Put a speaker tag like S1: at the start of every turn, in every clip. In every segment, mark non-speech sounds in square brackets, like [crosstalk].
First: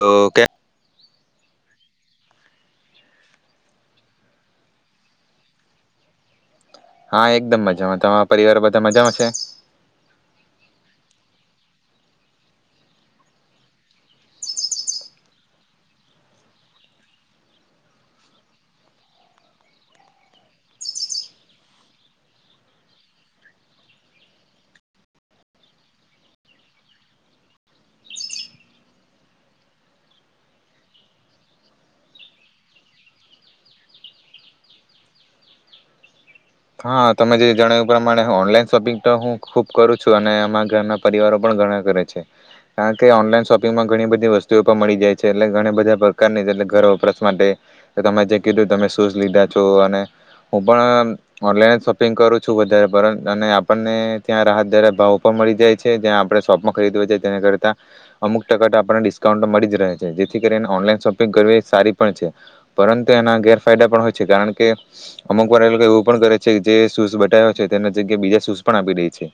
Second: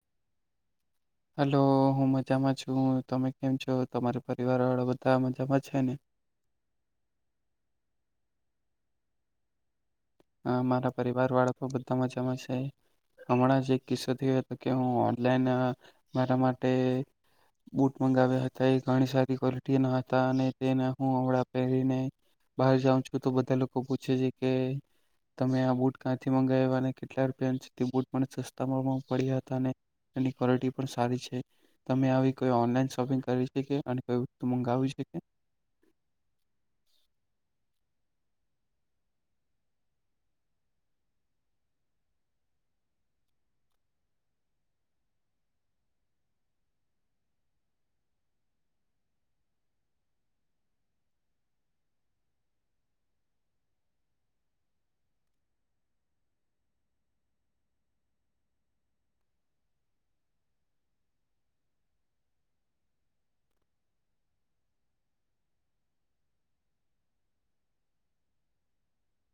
S1: તો કયા
S2: હલો હું મજામાં છું તમે કેમ છો તમારા પરિવાર વાળા બધા મજામાં છે ને?
S1: હા એકદમ મજામાં તમારા પરિવાર બધા મજામાં છે.
S2: મારા પરિવાર વાળા પણ બધા મજામાં છે હમણાં જ એક કિસ્સો થયો હતો કે હું ઓનલાઈન મારા માટે બુટ મંગાવ્યા હતા એ ઘણી સારી ક્વોલિટી ના હતા અને તેના હું હ પહેરીને બહાર જાઉં છું તો બધા લોકો પૂછે છે કે તમે આ બૂટ ક્યાંથી મંગાવ્યા અને કેટલા રૂપિયા સુધી બૂટ પણ સસ્તા પડ્યા હતા અને એની ક્વોલિટી પણ સારી છે તમે આવી કોઈ ઓનલાઈન શોપિંગ કરી શકે અને કોઈ વસ્તુ મંગાવી શકે
S1: હા તમે જે જણાવ્યું પ્રમાણે ઓનલાઈન શોપિંગ તો હું ખુબ કરું છું અને અમારા ઘરના પરિવારો પણ ઘણા કરે છે કારણ કે ઓનલાઈન શોપિંગમાં ઘણી બધી વસ્તુઓ પણ મળી જાય છે એટલે ઘણા બધા પ્રકારનીટલે ઘર વપરાસ માટે તમે જે કીધું તમે શૂઝ લીધા છો અને હું પણ ઓનલાઈન જ શોપિંગ કરું છું વધારે અને આપણને ત્યાં રાહતદાર ભાવ પણ મળી જાય છે જ્યાં આપણે શોપમાં ખરીદએ છ છે જેના કરતા અમુક ટકા આપણને ડિસ્કાઉન્ટ મળી જ રહે છે જેથી કરીને ઓનલાઈન શોપિંગ કરવી એ સારી પણ છે પરંતુ એના ગેરફાયદા પણ હોય છે કારણ કે અમુક વાર એ લોકો એવું કરે છે જે શૂઝ બતા્યો છે તેના જગ્યાએ બીજા શૂઝ પણ આપી દે છે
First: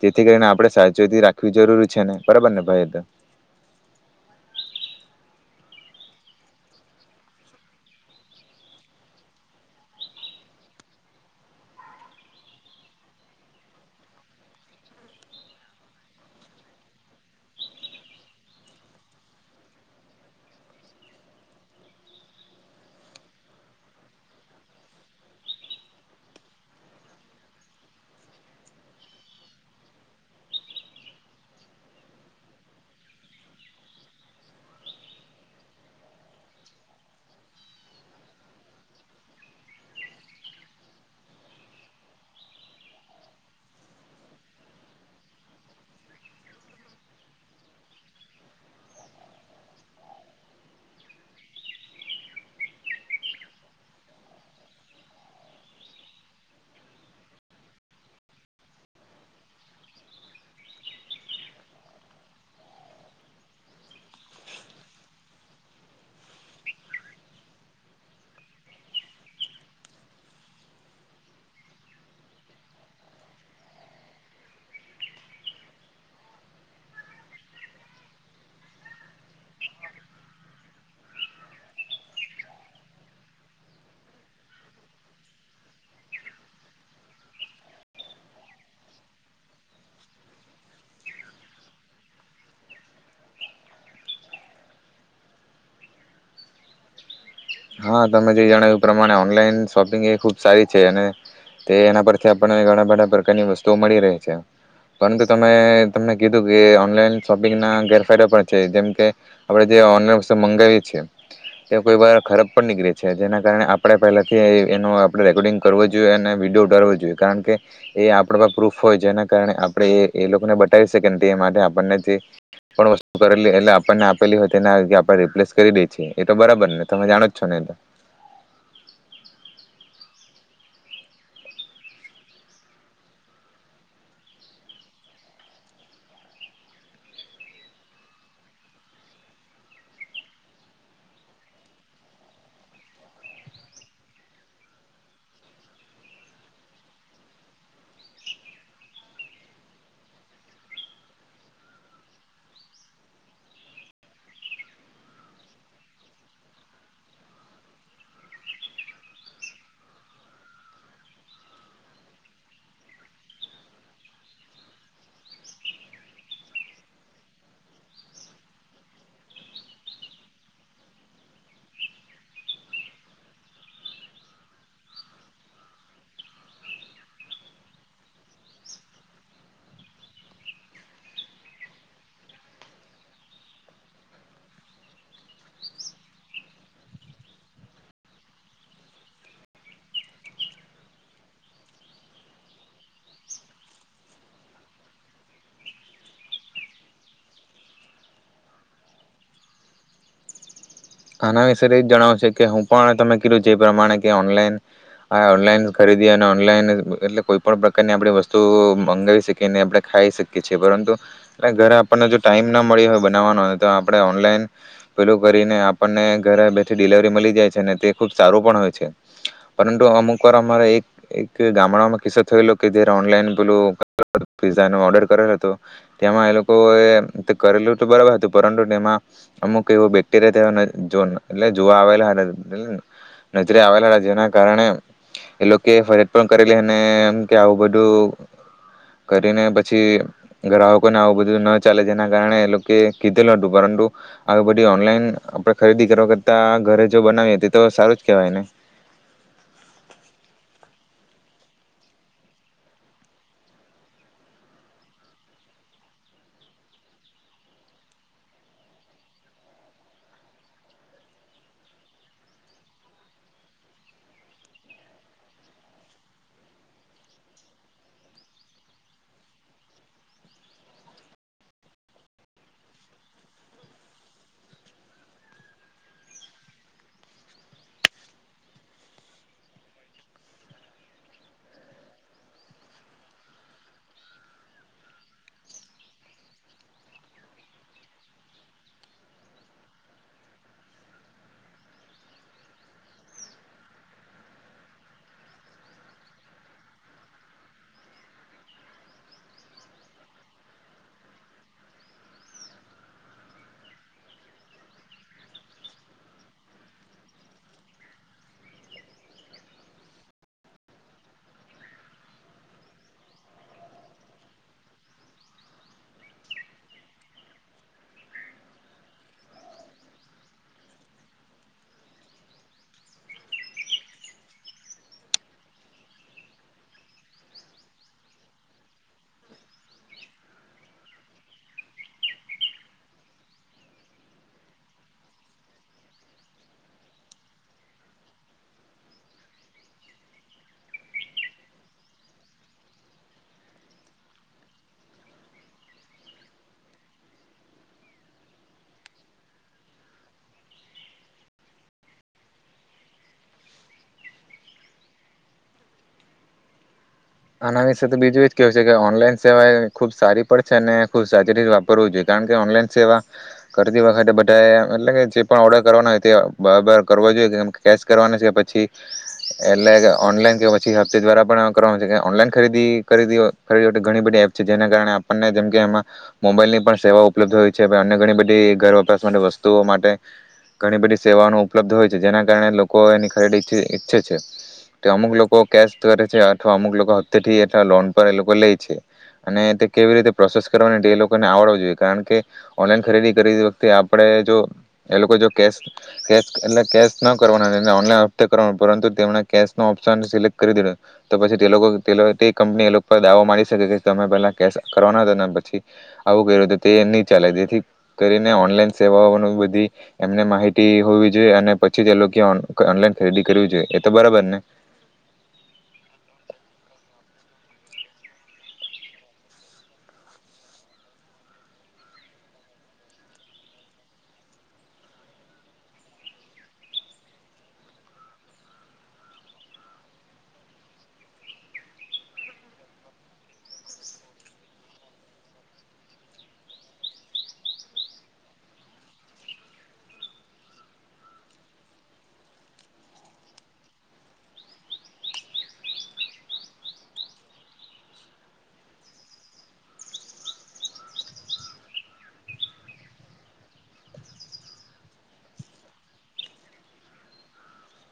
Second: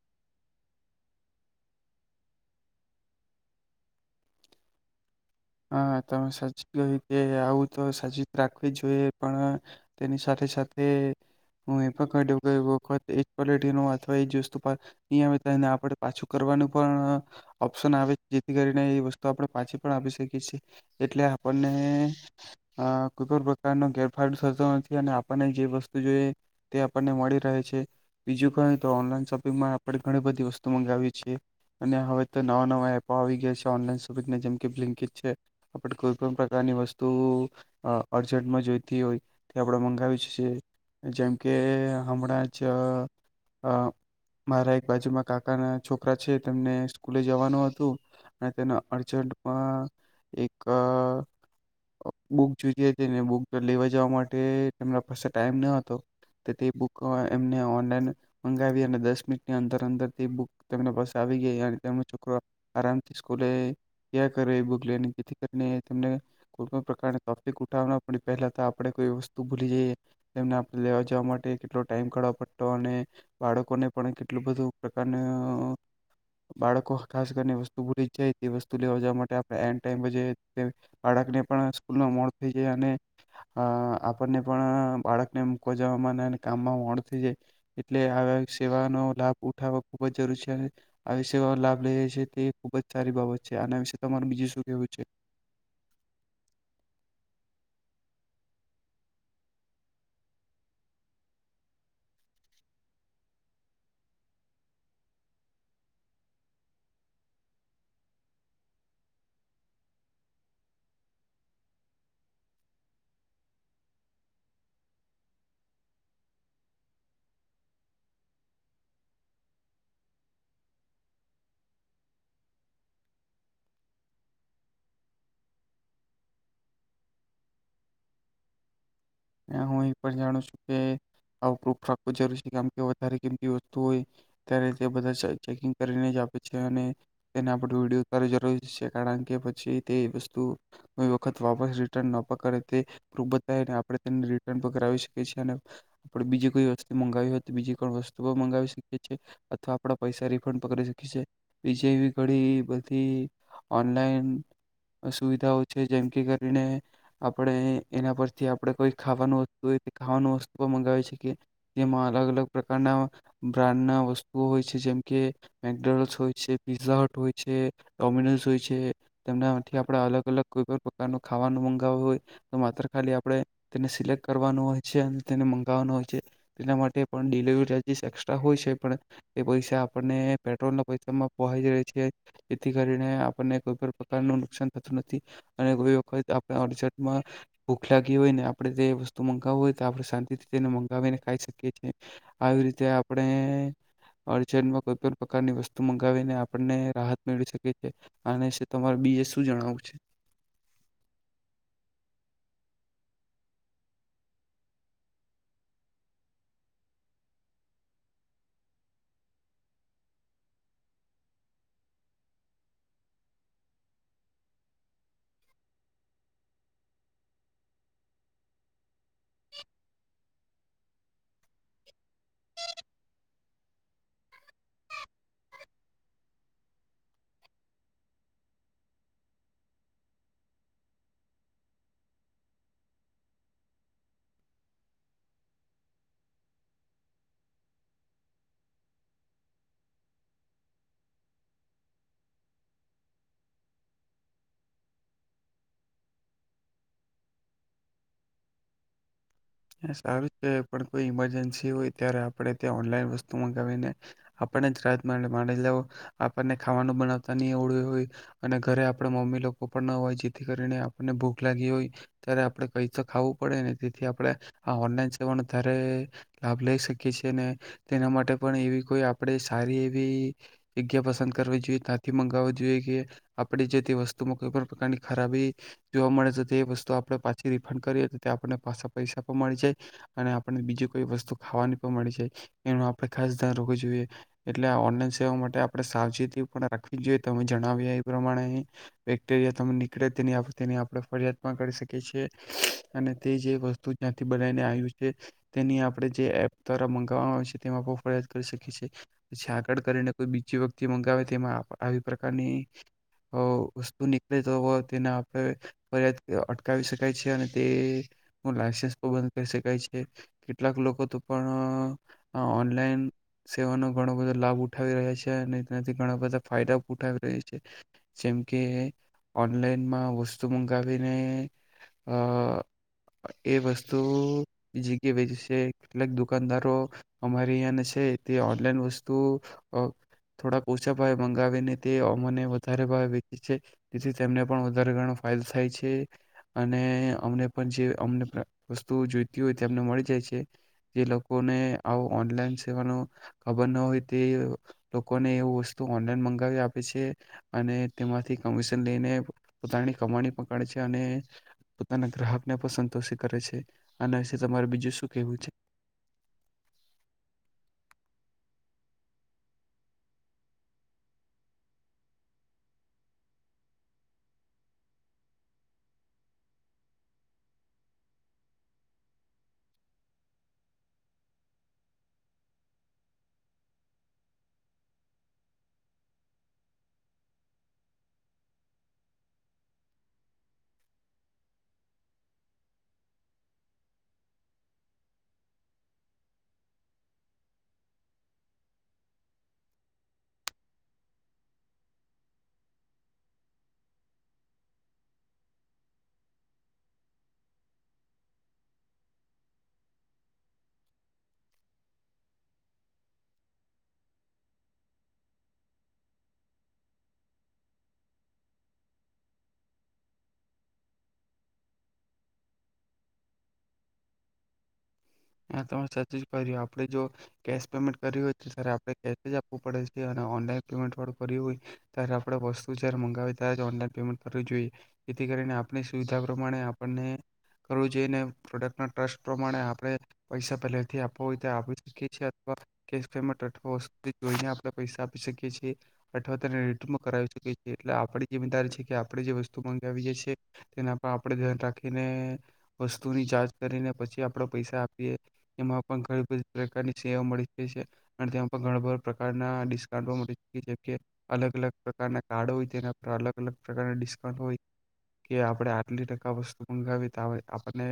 S1: જેથી કરીને આપણે સાચવેેતી રાખવી જરૂરી છે ને બરાબર ને ભાઈ તો.
S2: હા તમે સાચી કવી કે આવું તો સાચી રાખવી જ જોઈએ પણ તેની સાથે સાથે હું એ પણ કહી દઉં કે વખત એજ ક્વોલિટી ન અથવા એજ વસ્તુ નહી આવે તો આપડણે પાછું કરવાનું પણ ઓપ્શન આવે જેથી કરીને એ વસ્તુ આપણે પાછી પણ આપી શકીએ. એટલે આપણને કોઈ પણ પ્રકારનો ગેરફાયો થતો નથી અને આપણને જે વસ્તુ જોઈએ તે આપણને મળી રહે છે બીજું કોઈ તો ઓનલાઈન શોપિંગમાં આપણે ઘણી બધી વસ્તુ મગાવી છેએ અને હવે તો નવા નવા એપો આવી ગયા છે ઓનલાન શોપિંગ જેમ છે આપ કોઈ પણ પ્રકારની વસ્તુ અર્જન્ટમાં જોઈતી હોય તે આપણે મંગાવી છએ જેમ કે હમણાં જ મારા એક બાજુમાં કાકાના છોકરા છે તેમને સ્કૂલે જવાનું હતું અને તેને અર્જન્ટમાં એક બુક જોઈતી હતી એટલે બૂક લેવા જવા માટેના પાસે ટાઈમ ન હતો તે બુક એમને ઓનલાઈન મંગાવી અને દસ મિનિટની અંદર અંદર તે બૂક તેમના પાસે આવી ગઈ અને તેમનો છોકરો આરામથી સ્કૂલે જે કરે એ જેથી કરીને એને કોઈ પ્રકાર કફિક ઉઠાવના પડી પહેલા તો આપણેે કોઈ વસ્તુ ભૂલી જઈ તેમને આપ લેવા જવા માટે કેટલો ટાઈમ કાઢ પડતો અને બાળકોને પણ કેટલું બધું પ્રકાર બાળકો ખાસ કરીને વસ્તુ ભૂલી જાય તે વસ્તુ લેવા જવા માટે એડ ટાઈમ બાળકને પણ સ્કૂલમાં મોડ થઈ જાય અને આપણને પણ બાળકને મૂકોવા જવામાં કામમાં મોડ થઈ જાય એટલે આ સેવાનો લાભ ઉઠાવો ખુબ જ જરૂરી છે અને આવી સેવા લાભ લઈ જાય છે તે ખુબ જ સારી બાબત છે આના વિશે તમાર બીજું શું કેવું છે?
S1: હા તમે જે જણાવ્યું એ પ્રમાણે ઓનલાઈન શોપિંગ એ ખૂબ સારી છે અને તે એના પરથી આપણને ઘણા બધા પ્રકારની વસ્તુઓ મળી રહે છે પરંતુ તમે તમને કીધું કે ઓનલાઈન શોપિંગના ગેરફાયદા પણ છે જેમ કે આપણે જે ઓનલાઈન વસ્તુ મંગાવી છે તે કોઈ વાર ખરાબ નીકળે છે જેના કારણે આપણે પહેલાથી એનો આપણે રેકોર્ડિંગ કરવો જોઈએ અને વિડીયો ઉતળવો જોઈએ કારણ કે એ આપણે પ્રૂફ હોય જેના કારણે આપણે એ એ લોકોને બતાવી શકીને તે માટે આપણને જે પણ વસ્તુ કરેલી એટલે આપણને આપેલી હોય તેના આપણે રિપ્લેસ કરી દે છીએ એ તો બરાબર ને તમે જાણો છો. [unintelligible]
S2: હું એ પણ જાણું છું કે આવું પ્રૂફ રાખવું જરૂરી છે કેમ કે વધારે કિંતી વસ્તુ હોય ત્યારે તે બધા ચેકિંગ કરીને જ આપે છે અને તેને વિડીયો ત જરૂરી છે કારણ કે પછી તે વસ્તુ કોઈ વખત વાપ રિટર્ન ન પણ કરે તે [unintelligible] આપણે રટન પણાવી શકીએ છીએ અને આપણે બીજી કોઈ વસ્તુ મંગાવી હોય તો બીજી કો વસ્તુ પણ મંગાવી શકીએ છીએ અથવા આપણા પૈસા રિફંડ પણ શકીએ છીએ બીજી એવી ઘણી બધી ઓનલાઈન સુવિધાઓ છે જેમ કે કરીને આપણે એના પરથી આપણે કોઈ ખાવાનું વસ્તુ હોય તે ખાવાની વસ્તુ પણ મંગાવે છે કે તેમાં અલગ અલગ પ્રકારના બ્રાન્ડના વસ્તુઓ હોય છે જેમકે મેકડોનસ હોય છે પીઝા હટ હોય છે ડોમિનોઝ હોય છે તેમનાથી આપણે અલગ અલગ કોઈ પણ પ્રકારનું ખાવાનું મંગાવું હોય તો માત્ર ખાલી આપણે તેને સિલેક્ટ કરવાનું હોય છે અને તેને મંગાવવાનો હોય છે તેના માટે પણ ડિલિવરી ચાર્જીસ એસ્ટ્રા હોય છે પણ એ પૈસા આપણને પેટ્રોલના પૈસામાં પહંચીાય છે જેથી કરીને આપણને કોઈ પણ પ્રકારનું નુકસાન થતું નથી અને કોઈ વખત આપ અર્જમાં ભૂખ લાગી હોય ને આપણે જે વસ્તુ મંગાવું હોય તો આપણે શાંતિથી તેને મંગાવીને ખાઈ શકીએીએ આવી રીતે આપણે અજમાં કોઈ પણ પ્રકારની વસ્તુ મંગાવીને આપને રાહત મેળવી શકીએ છ છેએ આ તમારે બીજે શું જણાવું છે?
S1: આના વિશે એ જ જણાવશે કે હું પણ તમે કીધું જે પ્રમાણે કે ઓનલાઈન આ ઓનલાઈન ખરીદી અને ઓનલાઈન એટલે કોઈ પણ પ્રકારની આપ વસ્તુ મંગાવી શકીએ આપણે ખાઈ શકીએ છીએ પરંતુ એ ઘરે આપણને જો ટાઈમ ના મળી હોય બનાવવાનો તો આપણે ઓનલાઈન પેલું કરીને આપણને ઘરે બેઠી ડિલવરી મળી જાય છે ને તે ખુબ સારું પણ હોય છે પરંતુ અમુક વાર અરા એક એક ગામડામાં કિસ્સો થયેલો કે જારે ઓનલાઈન પેલું પિઝા ન ઓર્ડર કરેલો હતો તમાં એ લોકોએ કરેલું તો બરાબર હતું પરંતુ તેમાં અમુક એવો બેક્ટેરિયાવા જોવા આવે લા એ નજરે આવેલા હતા જેના કારણે એ લોકો ફરિયાજ પણ કરેલીમ કે આવું બધું કરીને પછી ગ્રાહકોને આવું બધું ના ચાલે જેના કારણે એ લોકો કીધેલ હતું પરંતુ આ બધું ઓનલાઈન ખરીદી કરવા કરતા ઘરે જો બનાવી હતી તો સારું જ કેહેવાયને
S2: સારું છે પણ કોઈ ઈમરજન્સી હોય ત્યારે આપણે ત્યાં ઓનલાઈન વસ્તુ મગાવીને આપણે જ રાત મા લ આપણને ખાવાનું બનાવતા નહી ઓવડ હોય અને ઘરે આપણે મમ્મી લોકો પણ ના હોય જેથી કરીને આપણને ભૂખ લાગી હોય ત્યારે આપણે કઈ તો ખાવું પડે ને તેથી આપણે હ ઓનલાઈન સેવાનો વધારે લાભ લઈ શકીએ છેએ ને તેના માટે પણ એવી કોઈ આપણે સારી એવી જગ્યા પસંદ કરવી જોઈએ ત્યાંથી મગાવવુ જોઈએ કે આપણે જે તે વસ્તુમાં કોઈ પણ પ્રકારની ખરાબી જોવા મળે તો તે વસ્તુ આપણે પાછી રિફંડ કરીએ તો તે આપને પાછા પૈસા અને આપણે બીજી કોઈ વસ્તુ ખાવાની પણ મળી જાય એનું આપણે ખાસ ધ્યાન રવું જોઈએ એટલે ઓનલાઈન સેવા માટે આપણે સાવચેતી પણ રાખવી જોઈએ તમે જણાવીએ એ પ્રમાણે બેક્ટરીયા ત નીકળે તેની તેની આપણે ફરિયાદ પણ કરી શકીએ છએ અને તે જે વસ્તુ ત્યાંથી બનાવીને આવ્યું છે તેની આપણે જે એપ દ્વારા મંગાવવામાં આવે છે તેમાં ફરિયાદ કરી શકી છેએ પાછી આગળ કરીને કોઈ બીજી વતે મંગાવે તેમાં આવી પ્રકારની વસ્તુ નીકળે તો તેને આપણે ફરિયાદ અટકાવી શકાય છે અને તે લન્સ કરીક કેટલાક લોકો તો પણ ઓનલાઈન સેવાનો ઘણો બધો લાભ ઉઠાવી રહ્યા છે અને તેનાથી ઘણા બધા ફાયદા ઉઠાવી રહ્યા છે જેમ કે ઓનલાઈનમાં વસ્તુ મંગાવીને અ એ વસ્તુ જગ્યા વેચ છે કેટલાક દુકાનદારો અમારી અંહી ના છે તે ઓનલાઈન વસ્તુ અ થોડાક ઓછા ભાવે મંગાવીને તે અને વધારે ભાવે વેચે છે તેથી તેમને પણ વધારે ગણો ફાયદો થાય છે અને અમને પણ જે અમને વસ્તુ જોઈતી હોયને મળી જાય છે જે લોકોને આવ ઓનલાઈન સેવાનો ખબર ન હોય તે લોકોને એવ વસ્તુ ઓનલાઈન મંગાવી આપે છે અને તેમાંથી કમિશન લઈને પોતાની કમાણી પકડે છે અને પોતાના ગ્રાહક ને પણ સંતોષિત કરે છે આના વિશે તમારે બીજું શું કેવું છે
S1: આના વિશે તો બીજું એ કેવું છે કે ઓનલાઈન સેવા એ ખુબ સારી પડ છે અને ખુબ સાચી રીતે વાપરવું જોઈએ કારણ કે ઓનલાઈન સેવા કરતી વખતે બધા એટલે કે જે પણ ઓર્ડર કરવાનો હોય તે બરાબર કરવો જોઈએ કે કેશ કરવાનો છે કે પછી એટલે ઓનલાઈન કે પછી હપતે દ્વારા પણ કરવાનું ઓનલાઈન ખરીદી ખ ખરી હો ઘણી બધી એપ છે જેના કારણે આપણને જેમ કે એમાં મોબાઈલની પણ સેવા ઉપલબ્ધ હોય છે અન્ય ઘણી બધી ઘર વપરાશ માટે વસ્તુઓ માટે ઘણી બધી સેવાઓ ન ઉપલબ્ધ હોય છે જેના કારણે લોકો એની ખરીદી ઈચ્છે છે કે અમુક લોકો કેશ કરે છે અમુક લોકો હપ્તે થી એટલા લોન પર એ લોકો લે છે અને તે કેવી રીતે પ્રોસેસ કરવાની એ લોકોને આવડવો જોઈએ કારણ કે ઓનલાઈન ખરીદી કરી વખતે આપણે જો એ લોકો કેસ કેસ એટલે કેસ ના કરવાના ઓનલાઇન હફ્તે કરવું પરંતુ તેમણે કેશ ન ઓપ્શન સિલેક્ટ કરી દીધો તો પછી તે લોકો તે કંપની એ લોકો પર દાવો માની શકે કે તમે પેલા કેશ કરવાના હતા ને પછી આવું કર્યું તે નહી ચાલે તેથી કરીને ઓનલાઈન સેવાઓ બધી એમને માહિતી હોવી જોઈએ અને પછી તે લોકો ઓનલાઈન ખરીદી કરવી જોઈએ એ તો બરાબર ને
S2: આપણે જો કેસ પેમેન્ટ કર હોય આપણે આપવું પડે છે અને ઓનલાઇન પેમેન્ટ વાળું કરિયું હોય ત્યારે આપ વસ્તુ જારે મંગાવી ત્યારે પેમેન્ટ કર જોઈએ જેથી કરીને આપણી સુવિધા પ્રમાણે આપને કરું જોઈએ પ્રોડક્ટ ટ્રસ્ટ પ્રમાણે આપણે પૈસા પહેથી આપ હોય આપી શકી છીવા કેસ પેન્ટ જોઈ આપ પૈસા આપી શકી છએ અવા તે ર કરાવી શકીએ એટલે આપડી જીમેદારી છે કે આપણે જે વસ્તુ મગાવીએીએ તેના પર આપે ધ્યાન રાખીને વસ્તુની જાચ કરીને પછી આપડ પૈસા એમાં પણ ઘણી બધી પ્રકારની સેવા મળી છે અને તેમાં પણ ઘણા બધા પ્રકારના ડિસ્કાન્ટ મળી જે અલગ અલગ પ્રકારના કાર્ડ હોય છે તેના પર અલગ અલગ પ્રકારનાિસ્ઉ હોય કે આપણે આટલી ટકા વસ્તુ મંગાવી આપને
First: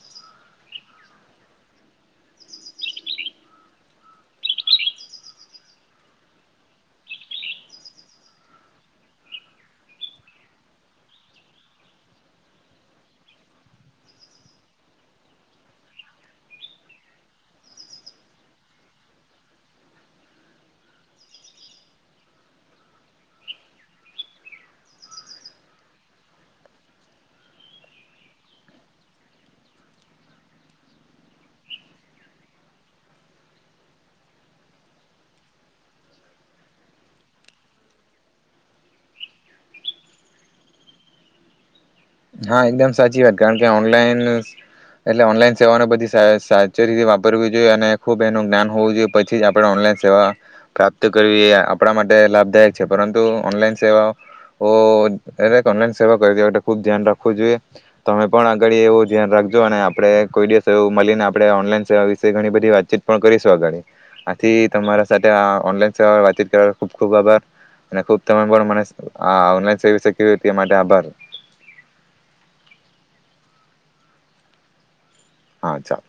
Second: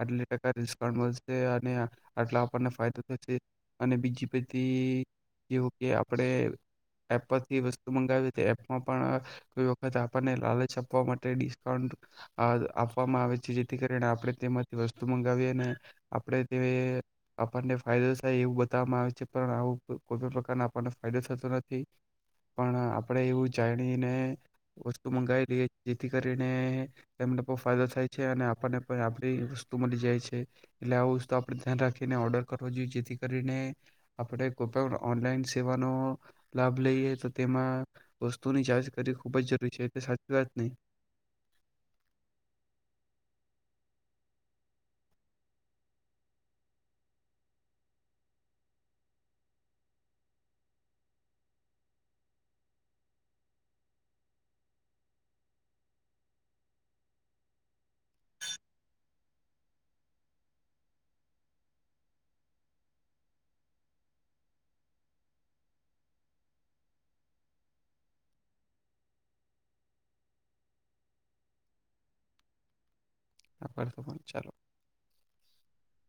S2: આટ ટઉ આટલો ફાયદો અને બીજી બધી એવું કે આપણે એપ પરથી વસ્તુ મંગાવ એપમાં પણ કોઈ વખત આપણને લાલચ આપવા માટે ડિસ્કાઉન્ટ આપવામાં આવે છે જેથી કરીને આપણે તેમાંથી વસ્તુ મંગાવી અને આપણે તે આપણને ફાયદો થાય એવું બતાવવામાં આવે છે પણ આવું કોઈ પણ પ્રકારના આપણને ફાયદો થતો નથી પણ આપણે એવું જાણીને વસ્તુ મંગાવી લઈએ જેથી કરીને એને પણ ફાયદો થાય છે અને આપણને પણ આપણી વસ્તુ મળી જાય છે એટલે આ વસ્તુ આપણે ધ્યાન રાખીને ઓર્ડર કરવા જોઈએ જેથી કરીને આપણે કોઈ પણ ઓનલાઈન સેવાનો લાભ લઈએ તો તેમાં વસ્તુની જાંચ કરવી ખૂબ જ જરૂરી છે એલે સાચી વાત નહી
S1: હા એકદમ સાચી વાત કારણ કે ઓનલાઈન એટલે ઓનલાઈન સેવાને બધી સાચી રીતે વાપરવી જોઈએ અને ખુબ એનું જ્ઞાન હોવું જોઈએ પછી જ આપણે ઓનલાઈન સેવા પ્રાપ્ત કરવી એ આપણા માટે લાભદાયક છે પરંતુ ઓનલાઈન સેવાઓ દરેક ઓનલાઈન સેવા કરતી ખુબ ધ્યાન રાખ જો તમે પણ આગળ એવું ધ્યાન રાખજો અને આપણે કોઈ દિવસ મળીને આપણે ઓનલાઈન સેવા વિશે ઘણી બધી વાતચીત પણ કરીશું આગળ આથી તમારા સાથે ઓનલાઈન સેવા વાતચીત કરવા ખૂબ ખુબ આભાર અને ખુબ તમે પણ મને આ ઓનલાઈન સેવા વિ કે માટે આભાર
S2: ચાલો
S1: હા ચાલ